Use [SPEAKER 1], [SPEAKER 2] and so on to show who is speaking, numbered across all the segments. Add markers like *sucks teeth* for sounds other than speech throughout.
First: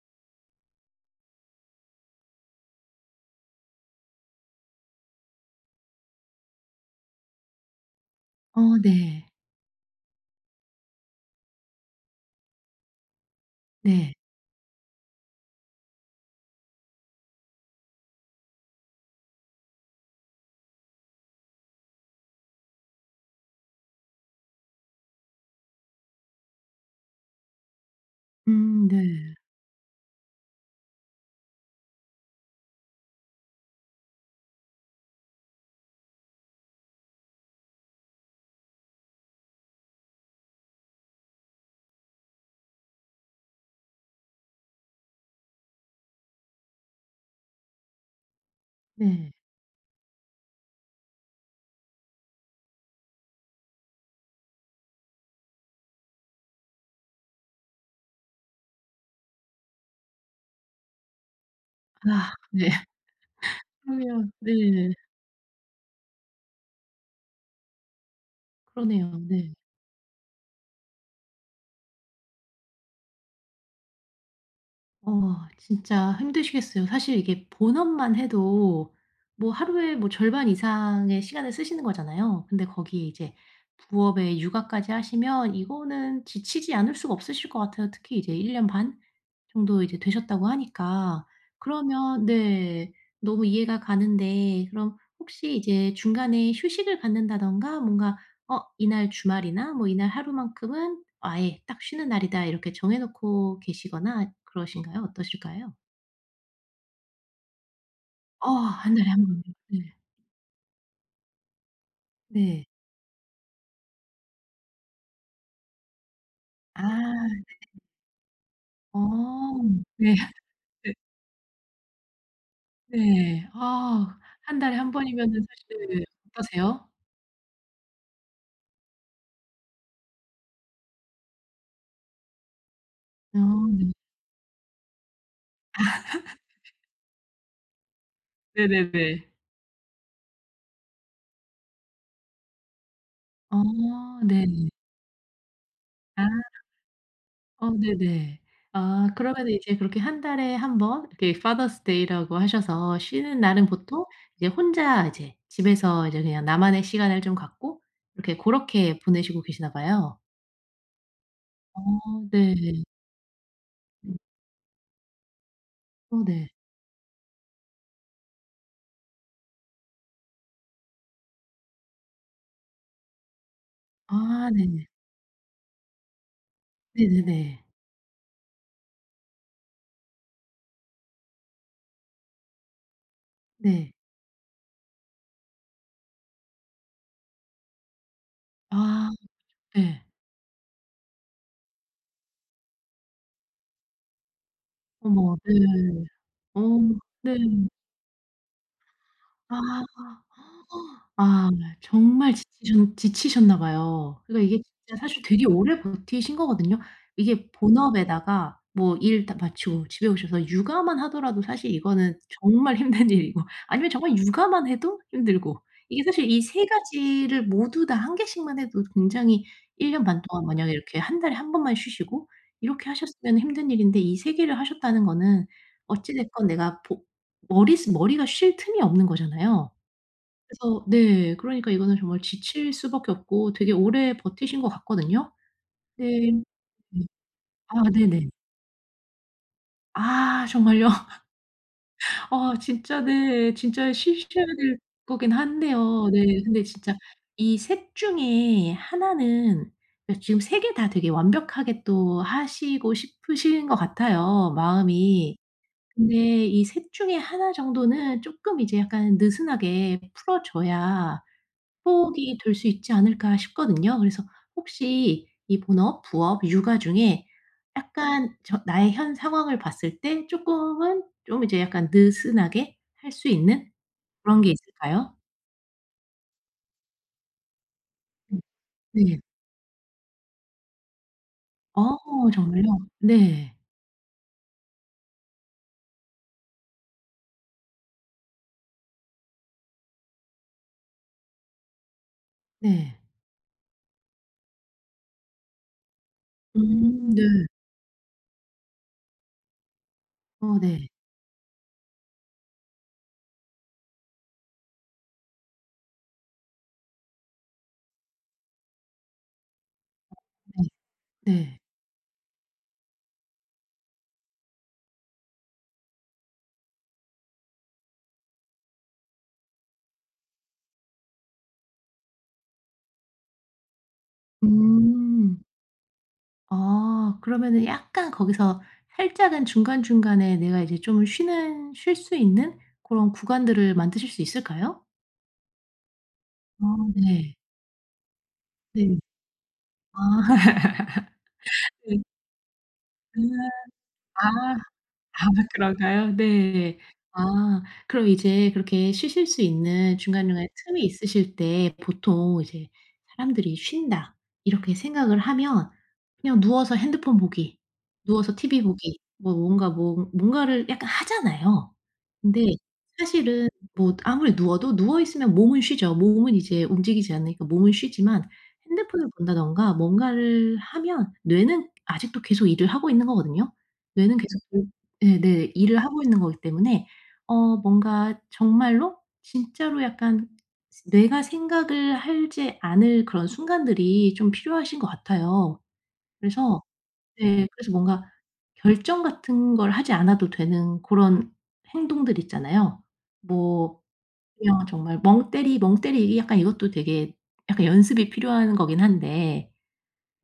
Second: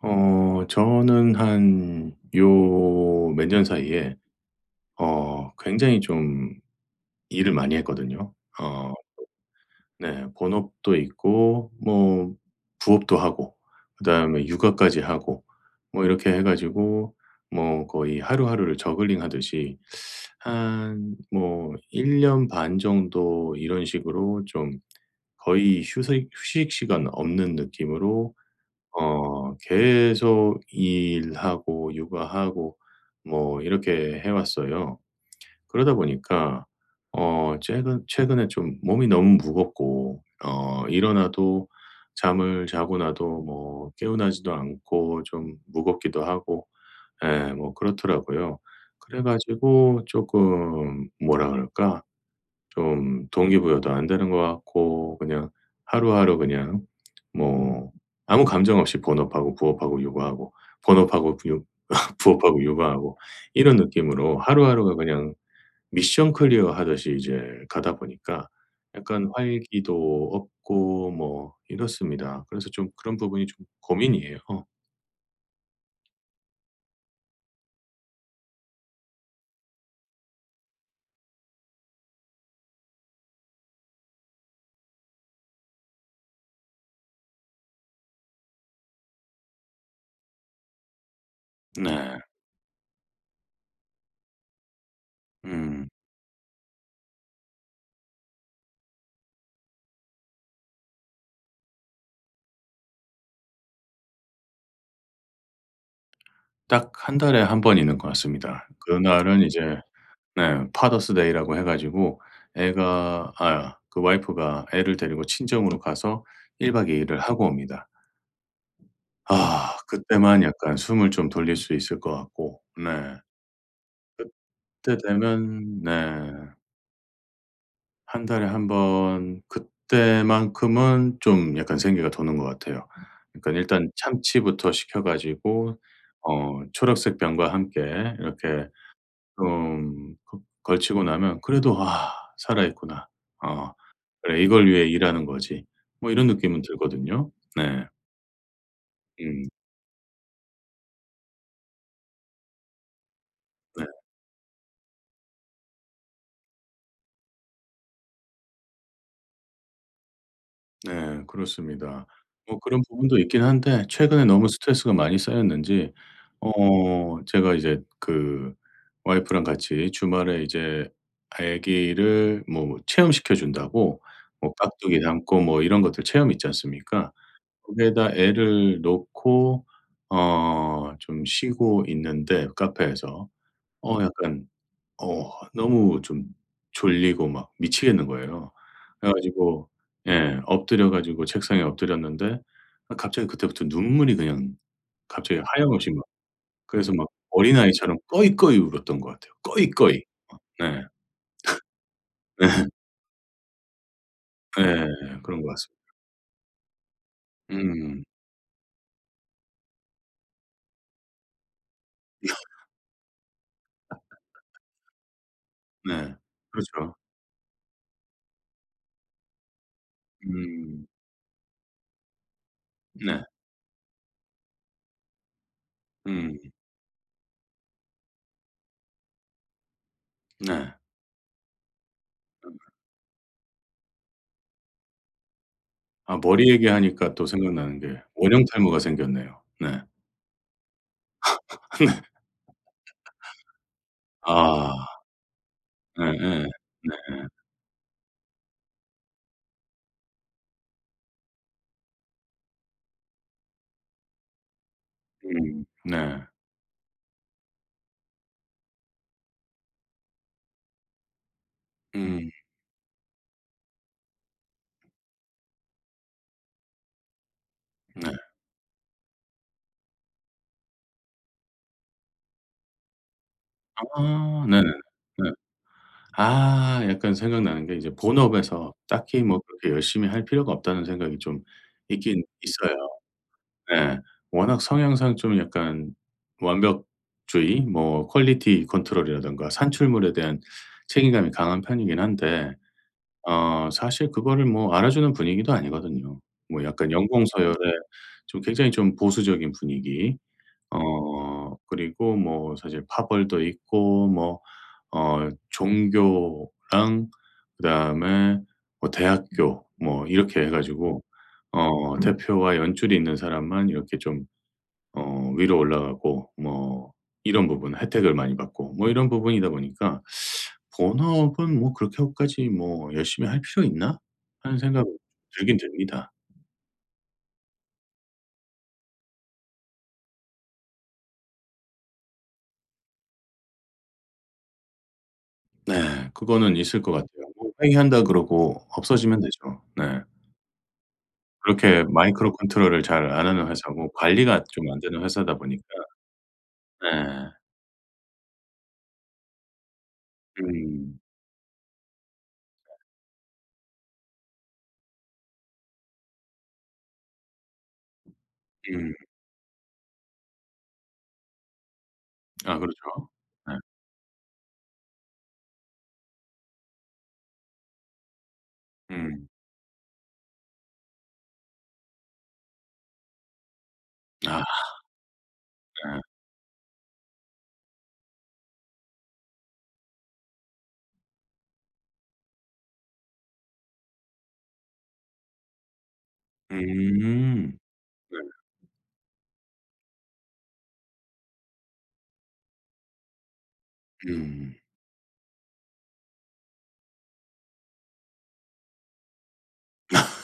[SPEAKER 1] 어 저는 한 요 몇 년 사이에 어 굉장히 좀 일을 많이 했거든요.
[SPEAKER 2] 어
[SPEAKER 1] 어.
[SPEAKER 2] 네.
[SPEAKER 1] 네 본업도 있고 뭐 부업도 하고
[SPEAKER 2] 네.
[SPEAKER 1] 그다음에 육아까지 하고 뭐 이렇게 해 가지고 뭐 거의 하루하루를 저글링하듯이 한 뭐 1 년 반 정도 이런 식으로 좀 거의 휴색 휴식 시간 없는 느낌으로
[SPEAKER 2] 음 네.
[SPEAKER 1] 어 계속 일하고 육아하고 뭐 이렇게 해 왔어요. 그러다 보니까 어 최근 최근에 좀 몸이 너무 무겁고 어 일어나도 잠을 자고 나도 뭐 개운하지도 않고 좀 무겁기도 하고 예 뭐 그렇더라고요. 그래
[SPEAKER 2] 네.
[SPEAKER 1] 가지고 쪼끔 뭐라 그럴까. 좀 동기부여도 안 되는 것 같고 그냥 하루하루 그냥 *smacks lips* 뭐 아무 감정 없이 본업하고 부업하고 육아하고 본업하고 부유 *laughs*
[SPEAKER 2] 아
[SPEAKER 1] 부업하고
[SPEAKER 2] 네.
[SPEAKER 1] 육아하고 이런
[SPEAKER 2] 그러면
[SPEAKER 1] 느낌으로
[SPEAKER 2] 네.
[SPEAKER 1] 하루하루가 그냥 미션 클리어하듯이 이제 가다 보니까
[SPEAKER 2] 그러네요.
[SPEAKER 1] 약간
[SPEAKER 2] 네.
[SPEAKER 1] 활기도 없고 뭐 이렇습니다. 그래서 좀 그런 부분이 좀 고민이에요.
[SPEAKER 2] 어. 진짜 힘드시겠어요. 사실 이게 본업만 해도 뭐 하루에 뭐 절반 이상의 시간을 쓰시는 거잖아요. 근데 거기에 이제 부업에 육아까지 하시면 이거는 지치지 않을 수가 없으실 것 같아요. 특히 이제 1 년 반 정도 이제 되셨다고 하니까.
[SPEAKER 1] 네.
[SPEAKER 2] 그러면 네 너무 이해가 가는데 그럼 혹시
[SPEAKER 1] 음.
[SPEAKER 2] 이제 중간에 휴식을 갖는다든가 뭔가 '어 이날 주말이나 뭐 이날 하루만큼은 아예 딱 쉬는 날이다.' 이렇게 정해 놓고 계시거나 그러신가요? 어떠실까요?
[SPEAKER 1] 딱 1 달에 1 번 있는 것
[SPEAKER 2] 어
[SPEAKER 1] 같습니다.
[SPEAKER 2] 1 달에 1
[SPEAKER 1] 그날은
[SPEAKER 2] 번.
[SPEAKER 1] 이제
[SPEAKER 2] 네.
[SPEAKER 1] 네 파더스 데이 라고 해 가지고
[SPEAKER 2] 네.
[SPEAKER 1] 애가 아 그 와이프가 애를 데리고 친정으로 가서 1
[SPEAKER 2] 아
[SPEAKER 1] 박 2 일을 하고
[SPEAKER 2] 네.
[SPEAKER 1] 옵니다.
[SPEAKER 2] 어.
[SPEAKER 1] 아.
[SPEAKER 2] 네.
[SPEAKER 1] 그때만 약간
[SPEAKER 2] 네.
[SPEAKER 1] 숨을 좀 돌릴 수 있을 것 같고 네.
[SPEAKER 2] 네. 아 1 달에 1
[SPEAKER 1] 그때
[SPEAKER 2] 번 이면은
[SPEAKER 1] 되면 네.
[SPEAKER 2] 사실 어떠세요?
[SPEAKER 1] 1 달에 1 번 그때만큼은 좀 약간 생기가 도는 것 같아요.
[SPEAKER 2] 아
[SPEAKER 1] 그러니까
[SPEAKER 2] 네.
[SPEAKER 1] 일단 참치부터 시켜 가지고 어
[SPEAKER 2] *laughs*
[SPEAKER 1] 초록색 병과 함께 이렇게
[SPEAKER 2] 네네네.
[SPEAKER 1] 좀 그 걸치고 나면 그래도 '아 살아있구나.
[SPEAKER 2] 어.
[SPEAKER 1] 어 그래
[SPEAKER 2] 네.
[SPEAKER 1] 이걸 위해 일하는 거지.' 뭐
[SPEAKER 2] 아.
[SPEAKER 1] 이런 느낌은 들거든요.
[SPEAKER 2] 어
[SPEAKER 1] 네.
[SPEAKER 2] 네네. 아
[SPEAKER 1] 음.
[SPEAKER 2] 그러면은 이제 그렇게 1 달에 1 번 이렇게 파더스 데이 라고 하셔서 쉬는 날은
[SPEAKER 1] 네.
[SPEAKER 2] 보통 이제 혼자 이제 집에서 이제 그냥 나만의 시간을 좀 갖고 이렇게 고렇게 보내시고 계시나 봐요.
[SPEAKER 1] 네. 그렇습니다.
[SPEAKER 2] 어 네.
[SPEAKER 1] 뭐 그런 부분도 있긴 한데
[SPEAKER 2] 음.
[SPEAKER 1] 최근에 너무 스트레스가 많이 쌓였는지
[SPEAKER 2] 어 네.
[SPEAKER 1] 어 제가 이제 그 와이프랑 같이 주말에 이제 아기를 뭐 체험시켜 준다고
[SPEAKER 2] 아
[SPEAKER 1] 뭐
[SPEAKER 2] 네네.
[SPEAKER 1] 깍두기 담고 뭐 이런 것들 체험 있지 않습니까?
[SPEAKER 2] 네네네.
[SPEAKER 1] 거기에다 애를 놓고 어 좀 쉬고 있는데 카페에서.
[SPEAKER 2] 네.
[SPEAKER 1] 어 약간 어 너무 좀 졸리고 막 미치겠는 거예요.
[SPEAKER 2] 아.
[SPEAKER 1] 그래 가지고
[SPEAKER 2] 예.
[SPEAKER 1] 예 엎드려 가지고 책상에 엎드렸는데 아 갑자기 그때부터 눈물이 그냥
[SPEAKER 2] 어머.
[SPEAKER 1] 갑자기
[SPEAKER 2] 네.
[SPEAKER 1] 하염없이 막
[SPEAKER 2] 어.
[SPEAKER 1] 그래서 막
[SPEAKER 2] 네.
[SPEAKER 1] 어린아이처럼 꺼이꺼이 울었던 것 같아요
[SPEAKER 2] 아.
[SPEAKER 1] 꺼이꺼이.
[SPEAKER 2] *gasps*
[SPEAKER 1] 네.
[SPEAKER 2] 아 정말
[SPEAKER 1] *laughs* 네.
[SPEAKER 2] 지치셨 지치셨나 봐요. 그러니까
[SPEAKER 1] 네.
[SPEAKER 2] 이게 진짜 사실
[SPEAKER 1] 그런
[SPEAKER 2] 되게
[SPEAKER 1] 것 같습니다.
[SPEAKER 2] 오래 버티신 거거든요. 이게
[SPEAKER 1] 음.
[SPEAKER 2] 본업에다가 뭐 일 딱 마치고 집에 오셔서 육아만 하더라도 사실 이거는
[SPEAKER 1] *laughs*
[SPEAKER 2] 정말 힘든 일이고 아니면
[SPEAKER 1] *laughs*
[SPEAKER 2] 정말 육아만 해도 힘들고. 이게
[SPEAKER 1] 네.
[SPEAKER 2] 사실 이 3
[SPEAKER 1] 그렇죠.
[SPEAKER 2] 가지를 모두 다 1 개씩만 해도 굉장히 1 년 반 동안 만약에
[SPEAKER 1] 음.
[SPEAKER 2] 이렇게 1 달에 1 번만 쉬시고 이렇게
[SPEAKER 1] 네.
[SPEAKER 2] 하셨으면은 힘든 일인데 이 3 개를 하셨다는 거는 어찌
[SPEAKER 1] 음.
[SPEAKER 2] 됐건 내가 보 머리스 머리가 쉴 틈이 없는 거잖아요.
[SPEAKER 1] 네.
[SPEAKER 2] 그래서 네 그러니까 이거는 정말
[SPEAKER 1] 음.
[SPEAKER 2] 지칠 수밖에 없고 되게 오래 버티신 것 같거든요.
[SPEAKER 1] 아
[SPEAKER 2] 네.
[SPEAKER 1] 머리
[SPEAKER 2] 네.
[SPEAKER 1] 얘기하니까 또 생각나는
[SPEAKER 2] 아
[SPEAKER 1] 게
[SPEAKER 2] 네네.
[SPEAKER 1] 원형 탈모가 생겼네요. 네.
[SPEAKER 2] 아 정말요? *laughs*
[SPEAKER 1] *laughs* 네. *laughs*
[SPEAKER 2] 아 진짜 네 진짜 쉬셔야
[SPEAKER 1] 아.
[SPEAKER 2] 될 거긴 한데요. 네.
[SPEAKER 1] 예예.
[SPEAKER 2] 근데 진짜
[SPEAKER 1] 네.
[SPEAKER 2] 이 3 중에 1 는 그러니까 지금 3 개 다 되게 완벽하게 또 하시고 싶으신 것 같아요 마음이.
[SPEAKER 1] 음. 네.
[SPEAKER 2] 근데 '이 3 중에 1 정도는 쪼끔 이제 약간 느슨하게 풀어 줘야
[SPEAKER 1] 음.
[SPEAKER 2] 호흡이 될 수 있지 않을까.' 싶거든요. 그래서 혹시 이 본업, 부업, 육아 중에
[SPEAKER 1] 네.
[SPEAKER 2] 약간 전 나의 현 상황을 봤을 때 쪼끔은 좀 이제 약간 느슨하게 할 수 있는 그런
[SPEAKER 1] 아.
[SPEAKER 2] 게
[SPEAKER 1] 네네.
[SPEAKER 2] 있을까요?
[SPEAKER 1] 네. 아. 약간 생각나는 게 이제
[SPEAKER 2] 음.
[SPEAKER 1] 본업에서
[SPEAKER 2] 네.
[SPEAKER 1] '딱히 뭐 그렇게 열심히 할 필요가 없다.'는 생각이 좀
[SPEAKER 2] 아
[SPEAKER 1] 있긴
[SPEAKER 2] 정말요?
[SPEAKER 1] 있어요.
[SPEAKER 2] 네.
[SPEAKER 1] 네. 워낙 성향상 좀 약간 완벽주의 뭐 퀄리티 컨트롤 이라든가 산출물에 대한 책임감이 강한 편이긴 한데
[SPEAKER 2] 네.
[SPEAKER 1] 어 사실 그거를 뭐 알아주는 분위기도 아니거든요. 뭐 약간
[SPEAKER 2] 음 네.
[SPEAKER 1] 연공서열의 좀 굉장히 좀 보수적인 분위기.
[SPEAKER 2] 어 네.
[SPEAKER 1] 어 그리고 뭐 사실 파벌도 있고 뭐 어 종교랑 그다음에 뭐 대학교 뭐 이렇게 해
[SPEAKER 2] 어 네.
[SPEAKER 1] 가지고
[SPEAKER 2] 네.
[SPEAKER 1] 어 대표와 연줄이 있는 사람만 이렇게 좀 어 위로 올라가고 뭐 이런 부분 혜택을 많이 받고 뭐 이런 부분이다 보니까 *sucks teeth* '본업은 뭐 그렇게까지 뭐 열심히 할 필요 있나?' 하는 생각이
[SPEAKER 2] 음.
[SPEAKER 1] 들긴 듭니다.
[SPEAKER 2] 아. 그러면은 약간 거기서 살짝은 중간중간에 내가 이제 좀 쉬는 쉴 수 있는 고런 구간들을 만드실 수 있을까요?
[SPEAKER 1] 네. 그거는
[SPEAKER 2] 아
[SPEAKER 1] 있을 것 같아요.
[SPEAKER 2] 네.
[SPEAKER 1] 뭐 회의한다 그러고
[SPEAKER 2] 네.
[SPEAKER 1] 없어지면 되죠.
[SPEAKER 2] 아.
[SPEAKER 1] 네.
[SPEAKER 2] *laughs*
[SPEAKER 1] 그렇게
[SPEAKER 2] 네.
[SPEAKER 1] 마이크로 컨트롤을 잘
[SPEAKER 2] 으아.
[SPEAKER 1] 안 하는 회사고 관리가
[SPEAKER 2] 아.
[SPEAKER 1] 좀 안 되는
[SPEAKER 2] 아
[SPEAKER 1] 회사다 보니까
[SPEAKER 2] 그런가요? 네.
[SPEAKER 1] 네.
[SPEAKER 2] 아 그럼 이제 그렇게 쉬실 수 있는 중간중간에 틈이
[SPEAKER 1] 음.
[SPEAKER 2] 있으실 때 보통 이제 사람들이 '쉰다.' 이렇게 생각을 하면 그냥 누워서 핸드폰 보기, 누워서 티비
[SPEAKER 1] 음.
[SPEAKER 2] 보기 뭐 뭔가 뭐 뭔가를 약간 하잖아요. 근데
[SPEAKER 1] 아 그렇죠.
[SPEAKER 2] 사실은
[SPEAKER 1] 예.
[SPEAKER 2] 뭐 아무리 누워도 누워 있으면 몸은 쉬죠. 몸은 이제 움직이지 않으니까 몸은 쉬지만 핸드폰을
[SPEAKER 1] 음.
[SPEAKER 2] 본다든가 뭔가를 하면 뇌는 아직도 계속 일을 하고 있는 거거든요. 뇌는 계속
[SPEAKER 1] 아.
[SPEAKER 2] 예 네네 일을
[SPEAKER 1] 예.
[SPEAKER 2] 하고 있는 거기 때문에 어 뭔가 정말로 진짜로 약간 뇌가 생각을 하지 않을 그런 순간들이 좀 필요하신 것 같아요. 그래서 네
[SPEAKER 1] 음.
[SPEAKER 2] 그래서 뭔가
[SPEAKER 1] 네.
[SPEAKER 2] 결정 같은 걸 하지 않아도 되는 고런 행동들 있잖아요. 뭐
[SPEAKER 1] 음.
[SPEAKER 2] 그냥 정말 멍때리 멍때리기 약간 이것도 되게 약간 연습이 필요한 거긴 한데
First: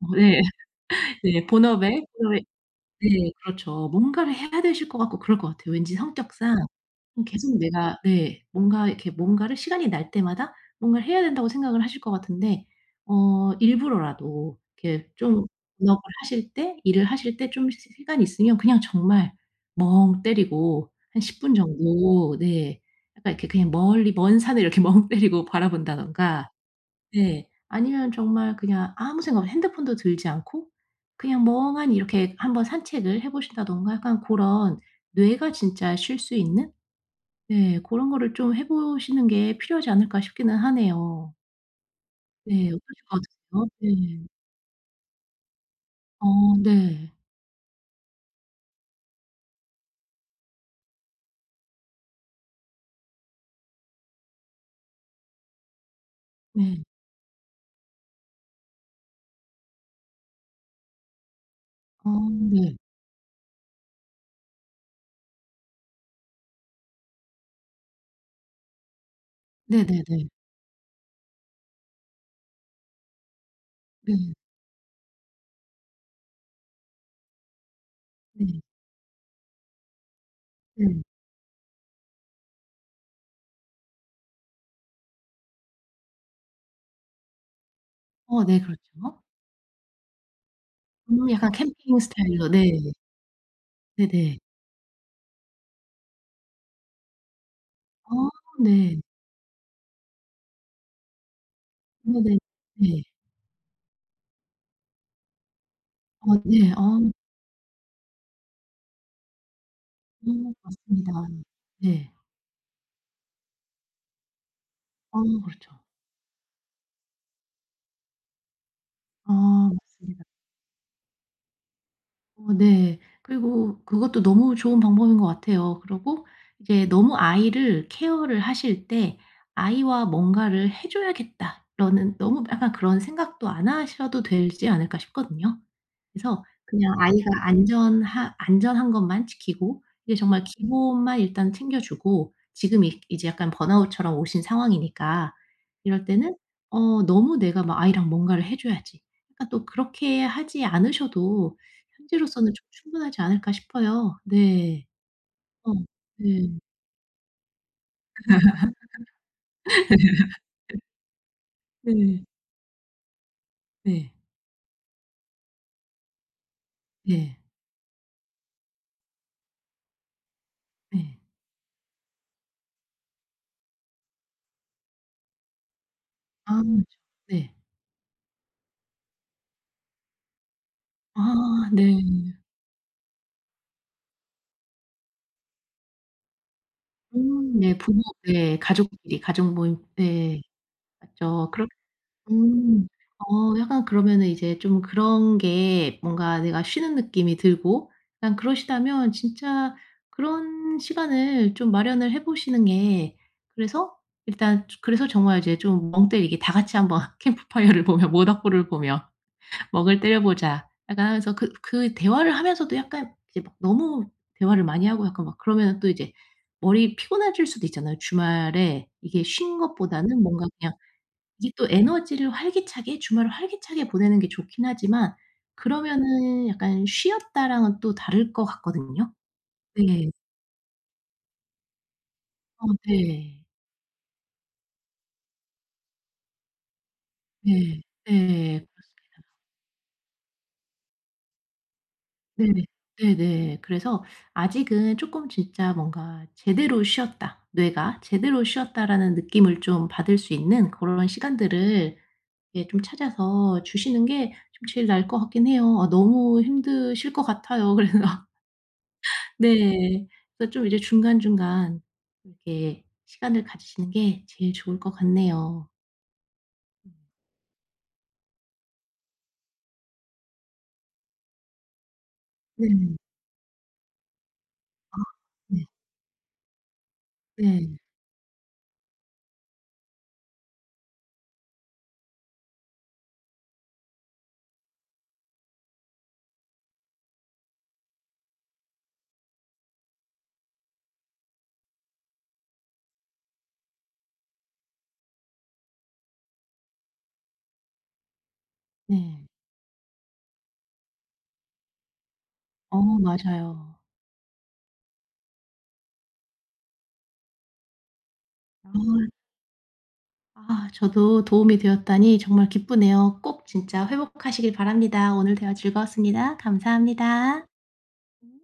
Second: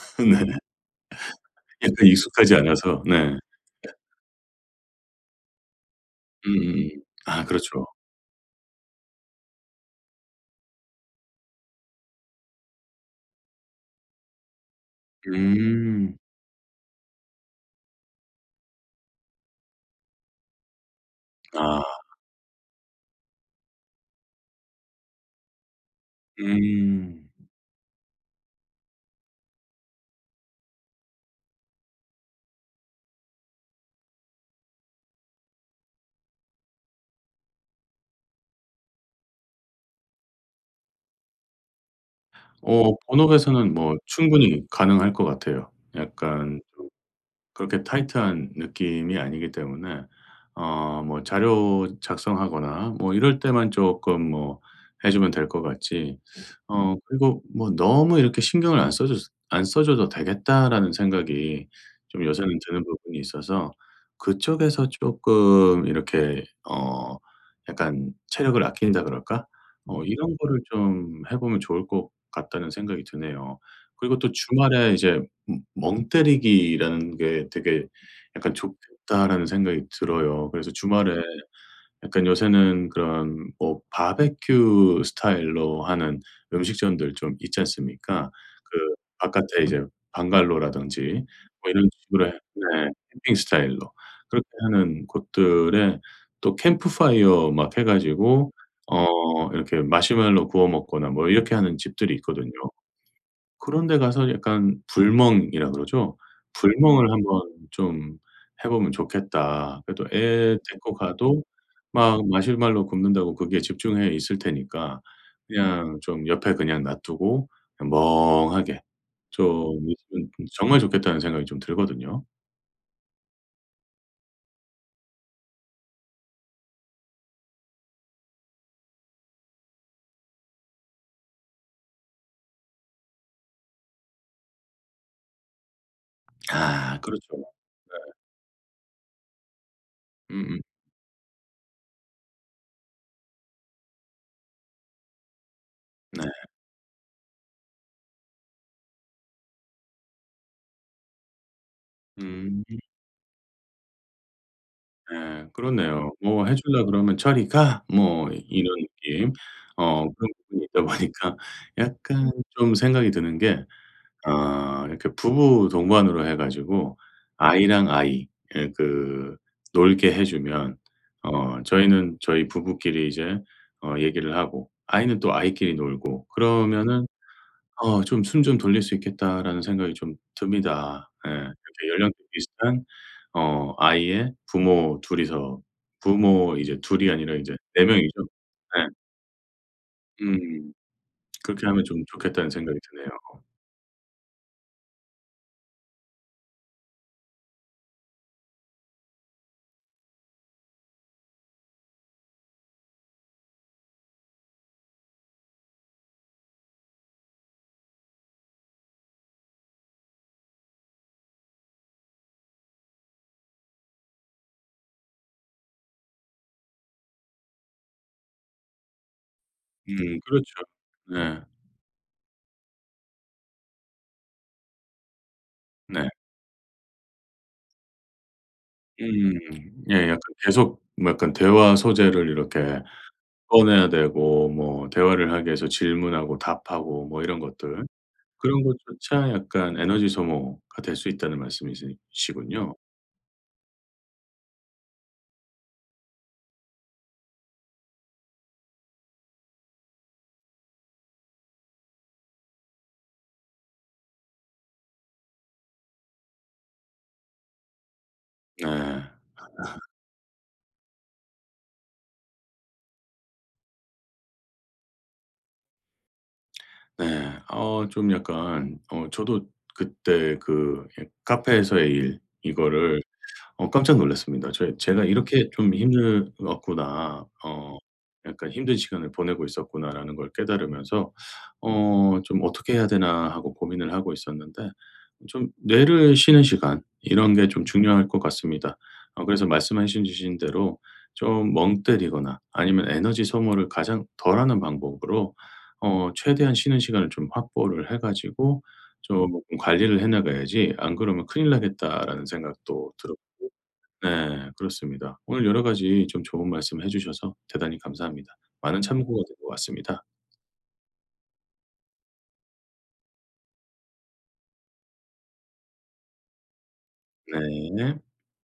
[SPEAKER 2] 뭐
[SPEAKER 1] 네.
[SPEAKER 2] 예. *laughs* 네.
[SPEAKER 1] 예
[SPEAKER 2] 본업에
[SPEAKER 1] 그
[SPEAKER 2] 우리
[SPEAKER 1] 익숙하지 않아서.
[SPEAKER 2] 네.
[SPEAKER 1] 네.
[SPEAKER 2] 그렇죠. 뭔가를 해야 되실 것 같고 그럴 것 같아요. 왠지 성격상
[SPEAKER 1] 음.
[SPEAKER 2] 뭐
[SPEAKER 1] 아
[SPEAKER 2] 계속
[SPEAKER 1] 그렇죠.
[SPEAKER 2] 내가 네 뭔가 이렇게 뭔가를 '시간이 날 때마다 뭔가를 해야 된다.'고 생각을 하실 것 같은데 어 일부러라도 이렇게 좀 본업을
[SPEAKER 1] 음.
[SPEAKER 2] 하실 때 일을 하실 때 좀 시 시간이 있으면 그냥 정말 멍때리고 한 10 분
[SPEAKER 1] 아.
[SPEAKER 2] 정도 네 약간 이렇게 그냥 멀리 먼 산을 이렇게 멍때리고 바라 본다든가
[SPEAKER 1] 음.
[SPEAKER 2] 네 아니면 정말 그냥 아무 생각 없이 핸드폰도 들지 않고 그냥 멍하니 이렇게 한번 산책을 해 보신다든가 약간 고런 '뇌가 진짜 쉴 수 있는 네 고런 거를 좀 해 보시는 게 필요하지 않을까.' 싶기는 하네요. 네. 어떠실
[SPEAKER 1] 어
[SPEAKER 2] 것 같으세요?
[SPEAKER 1] 본업에서는 뭐
[SPEAKER 2] 네.
[SPEAKER 1] 충분히 가능할 것 같아요.
[SPEAKER 2] 어
[SPEAKER 1] 약간 좀
[SPEAKER 2] 네.
[SPEAKER 1] 그렇게 타이트한 느낌이 아니기 때문에 어 뭐 자료 작성하거나 뭐 이럴 때만 쪼끔 뭐 해 주면 될 것 같지.
[SPEAKER 2] 네.
[SPEAKER 1] 어 그리고 뭐 '너무 이렇게 신경을 안 써 줘서 안 써 줘도 되겠다.'라는 생각이
[SPEAKER 2] 아
[SPEAKER 1] 좀 요새는
[SPEAKER 2] 네.
[SPEAKER 1] 드는 부분이 있어서 '그쪽에서 쪼끔 이렇게 어 약간 체력을 아낀다 그럴까? 뭐
[SPEAKER 2] 네네네.
[SPEAKER 1] 이런 거를 좀 해 보면 좋을 것 같다.'는 생각이 드네요. 그리고 또
[SPEAKER 2] 네.
[SPEAKER 1] '주말에 이제 머 멍때리기라는 게 되게 약간
[SPEAKER 2] 네.
[SPEAKER 1] 좋겠다.'라는 생각이 들어요. 그래서
[SPEAKER 2] 네.
[SPEAKER 1] 주말에 약간 요새는 그런 뭐 바베큐 스타일로 하는 음식점들 좀 있지 않습니까.
[SPEAKER 2] 어 네.
[SPEAKER 1] 그
[SPEAKER 2] 그렇죠.
[SPEAKER 1] 바깥에 이제 방갈로라든지
[SPEAKER 2] 음 약간
[SPEAKER 1] 뭐 이런
[SPEAKER 2] 캠핑
[SPEAKER 1] 식으로 해
[SPEAKER 2] 스타일로 네.
[SPEAKER 1] 네 캠핑 스타일로.
[SPEAKER 2] 네네.
[SPEAKER 1] 그렇게 하는 곳들에 또 캠프파이어 막 해
[SPEAKER 2] 아
[SPEAKER 1] 가지고
[SPEAKER 2] 네.
[SPEAKER 1] 어 이렇게 마시멜로 구워 먹거나 뭐 이렇게 하는
[SPEAKER 2] 아
[SPEAKER 1] 집들이
[SPEAKER 2] 네.
[SPEAKER 1] 있거든요.
[SPEAKER 2] 네.
[SPEAKER 1] 그런데 가서 약간 불멍이라 그러죠.
[SPEAKER 2] 어 네.
[SPEAKER 1] '불멍을
[SPEAKER 2] 어.
[SPEAKER 1] 한번 좀 해 보면 좋겠다.' 그리고 또
[SPEAKER 2] 아
[SPEAKER 1] 애 데리고
[SPEAKER 2] 맞습니다.
[SPEAKER 1] 가도
[SPEAKER 2] 네.
[SPEAKER 1] 막 마시멜로 굽는다고 거기에 집중해 있을 테니까
[SPEAKER 2] 아 그렇죠.
[SPEAKER 1] 그냥 좀 옆에 그냥 놔 두고 그냥 '멍하게
[SPEAKER 2] 아
[SPEAKER 1] 좀
[SPEAKER 2] 맞습니다.
[SPEAKER 1] 있으면 정말 좋겠다.'는 생각이 좀 들거든요.
[SPEAKER 2] 어 네. 그리고 그것도 너무 좋은 방법인 것 같아요. 그리고 이게 너무 아이를 케어를 하실 때 '아이와 뭔가를 해 줘야겠다.'라는 너무 약간 그런 생각도 안 하셔도 되지 않을까 싶거든요. 그래서 그냥
[SPEAKER 1] 아
[SPEAKER 2] 아이가
[SPEAKER 1] 그렇죠. 네.
[SPEAKER 2] 안전한 안전한 것만 지키고 이게 정말
[SPEAKER 1] 음음.
[SPEAKER 2] 기본만 일단 챙겨주고 지금 이 이제 약간 번아웃처럼 오신 상황이니까. 이럴
[SPEAKER 1] 네.
[SPEAKER 2] 때는 '어 너무 내가 막 아이랑 뭔가를 해 줘야지.' 그러니까 또 그렇게 하지 않으셔도 현재로서는
[SPEAKER 1] 음.
[SPEAKER 2] 좀 충분하지 않을까 싶어요. 네.
[SPEAKER 1] 예.
[SPEAKER 2] 어.
[SPEAKER 1] 그렇네요. 뭐
[SPEAKER 2] 네.
[SPEAKER 1] 해 주려고 그러면 "저리 가." 뭐 이런 느낌. 어 그런 부분이 있다
[SPEAKER 2] *laughs*
[SPEAKER 1] 보니까
[SPEAKER 2] 네.
[SPEAKER 1] 약간 좀 생각이 드는 게
[SPEAKER 2] 네.
[SPEAKER 1] 어 이렇게 부부 동반으로 해 가지고
[SPEAKER 2] 예.
[SPEAKER 1] 아이랑 아이 예 그 놀게 해 주면
[SPEAKER 2] 네.
[SPEAKER 1] 어 저희는 저희 부부끼리 이제 어 얘기를 하고 아이는 또 아이끼리 놀고
[SPEAKER 2] 아 그쵸.
[SPEAKER 1] 그러면은
[SPEAKER 2] 네.
[SPEAKER 1] 어 '좀 숨 좀 돌릴 수 있겠다.'라는 생각이 좀 듭니다. 예.
[SPEAKER 2] 아
[SPEAKER 1] 그렇게
[SPEAKER 2] 네.
[SPEAKER 1] 연령대 비슷한 어 아이의 부모 2 이서 부모 이제 2 이 아니라 인제
[SPEAKER 2] 음 네.
[SPEAKER 1] 4
[SPEAKER 2] 부모
[SPEAKER 1] 명이죠.
[SPEAKER 2] 예
[SPEAKER 1] 예.
[SPEAKER 2] 가족끼리 가족 모임 네.
[SPEAKER 1] 음.
[SPEAKER 2] 맞죠.
[SPEAKER 1] 그렇게
[SPEAKER 2] 그럼
[SPEAKER 1] 하면 좀 좋겠다는 생각이
[SPEAKER 2] 음.
[SPEAKER 1] 드네요.
[SPEAKER 2] 어 약간 그러면은 이제 좀 그런 게 뭔가 내가 쉬는 느낌이 들고 그냥 그러시다면 진짜 그런 시간을 좀 마련을 해 보시는 게 그래서 일단 조 그래서 정말 이제 좀 멍때리기 다 같이 한번 캠프파이어를 보며 모닥불을 보며 "멍을 때려보자." 약간 하면서 그 그 대화를 하면서도 약간 이제 너무 대화를 많이 하고 약간 막 그러면 또 이제 머리 피곤해질 수도 있잖아요. 주말에 이게 쉰
[SPEAKER 1] 음.
[SPEAKER 2] 것보다는
[SPEAKER 1] 그렇죠.
[SPEAKER 2] 뭔가 그냥
[SPEAKER 1] 네.
[SPEAKER 2] 이게 또 에너지를 활기차게 주말을 활기차게 보내는 게 좋긴 하지만
[SPEAKER 1] 네.
[SPEAKER 2] 그러면은 약간 '쉬었다.'랑은 또 다를 것 같거든요.
[SPEAKER 1] 음. 예
[SPEAKER 2] 네.
[SPEAKER 1] 약간 계속 약간 대화 소재를
[SPEAKER 2] 어
[SPEAKER 1] 이렇게
[SPEAKER 2] 네.
[SPEAKER 1] 꺼내야 되고 뭐 대화를 하기 위해서 질문하고 답하고 뭐 이런
[SPEAKER 2] 네.
[SPEAKER 1] 것들.
[SPEAKER 2] 네예.
[SPEAKER 1] 그런
[SPEAKER 2] 그렇습니다.
[SPEAKER 1] 것조차 약간 에너지 소모가 될 수 있다는 말씀이시
[SPEAKER 2] 네네.
[SPEAKER 1] 시군요.
[SPEAKER 2] 네네. 그래서 아직은 쪼끔 진짜 뭔가 '제대로 쉬었다 뇌가. 제대로 쉬었다.'라는 느낌을 좀 받을 수 있는 그런 시간들을 예 좀 찾아서 주시는 게 좀 제일 나을 것 같긴 해요. 아 너무 힘드실 것 같아요. 그래서
[SPEAKER 1] 네. *laughs*
[SPEAKER 2] 네 그래서 좀 이제 중간중간 이렇게 시간을 가지시는 게 제일 좋을 것 같네요.
[SPEAKER 1] 네. 어 좀 약간 어 저도 그때 그 예 카페에서의 일
[SPEAKER 2] 네.
[SPEAKER 1] 이거를 어 깜짝 놀랐습니다. '제
[SPEAKER 2] 아.
[SPEAKER 1] 제가 이렇게
[SPEAKER 2] 네.
[SPEAKER 1] 좀 힘들었구나.
[SPEAKER 2] 네.
[SPEAKER 1] 어. 약간 힘든 시간을 보내고 있었구나.'라는 걸 깨달으면서 '어 좀 어떻게 해야 되나.' 하고 고민을 하고 있었는데 좀 뇌를 쉬는 시간 이런 게 좀 중요할 것 같습니다. 어 그래서 말씀하신 주신 대로 좀 멍때리거나 아니면 에너지 소모를 가장 덜 하는 방법으로 어 최대한 쉬는 시간을 좀 확보를 해 가지고
[SPEAKER 2] 네.
[SPEAKER 1] 쪼끔 관리를 해 나가야지 '안 그러면 큰일 나겠다.'라는
[SPEAKER 2] 어
[SPEAKER 1] 생각도 들었고.
[SPEAKER 2] 맞아요.
[SPEAKER 1] 네. 그렇습니다. 오늘 여러 가지 좀 좋은 말씀을 해 주셔서 대단히 감사합니다.
[SPEAKER 2] 아.
[SPEAKER 1] 많은 참고가 될 것 같습니다.
[SPEAKER 2] 아 저도 도움이 되었다니 정말 기쁘네요. 꼭 진짜 회복하시길 바랍니다. 오늘 대화 즐거웠습니다. 감사합니다.
[SPEAKER 1] 네.
[SPEAKER 2] 음.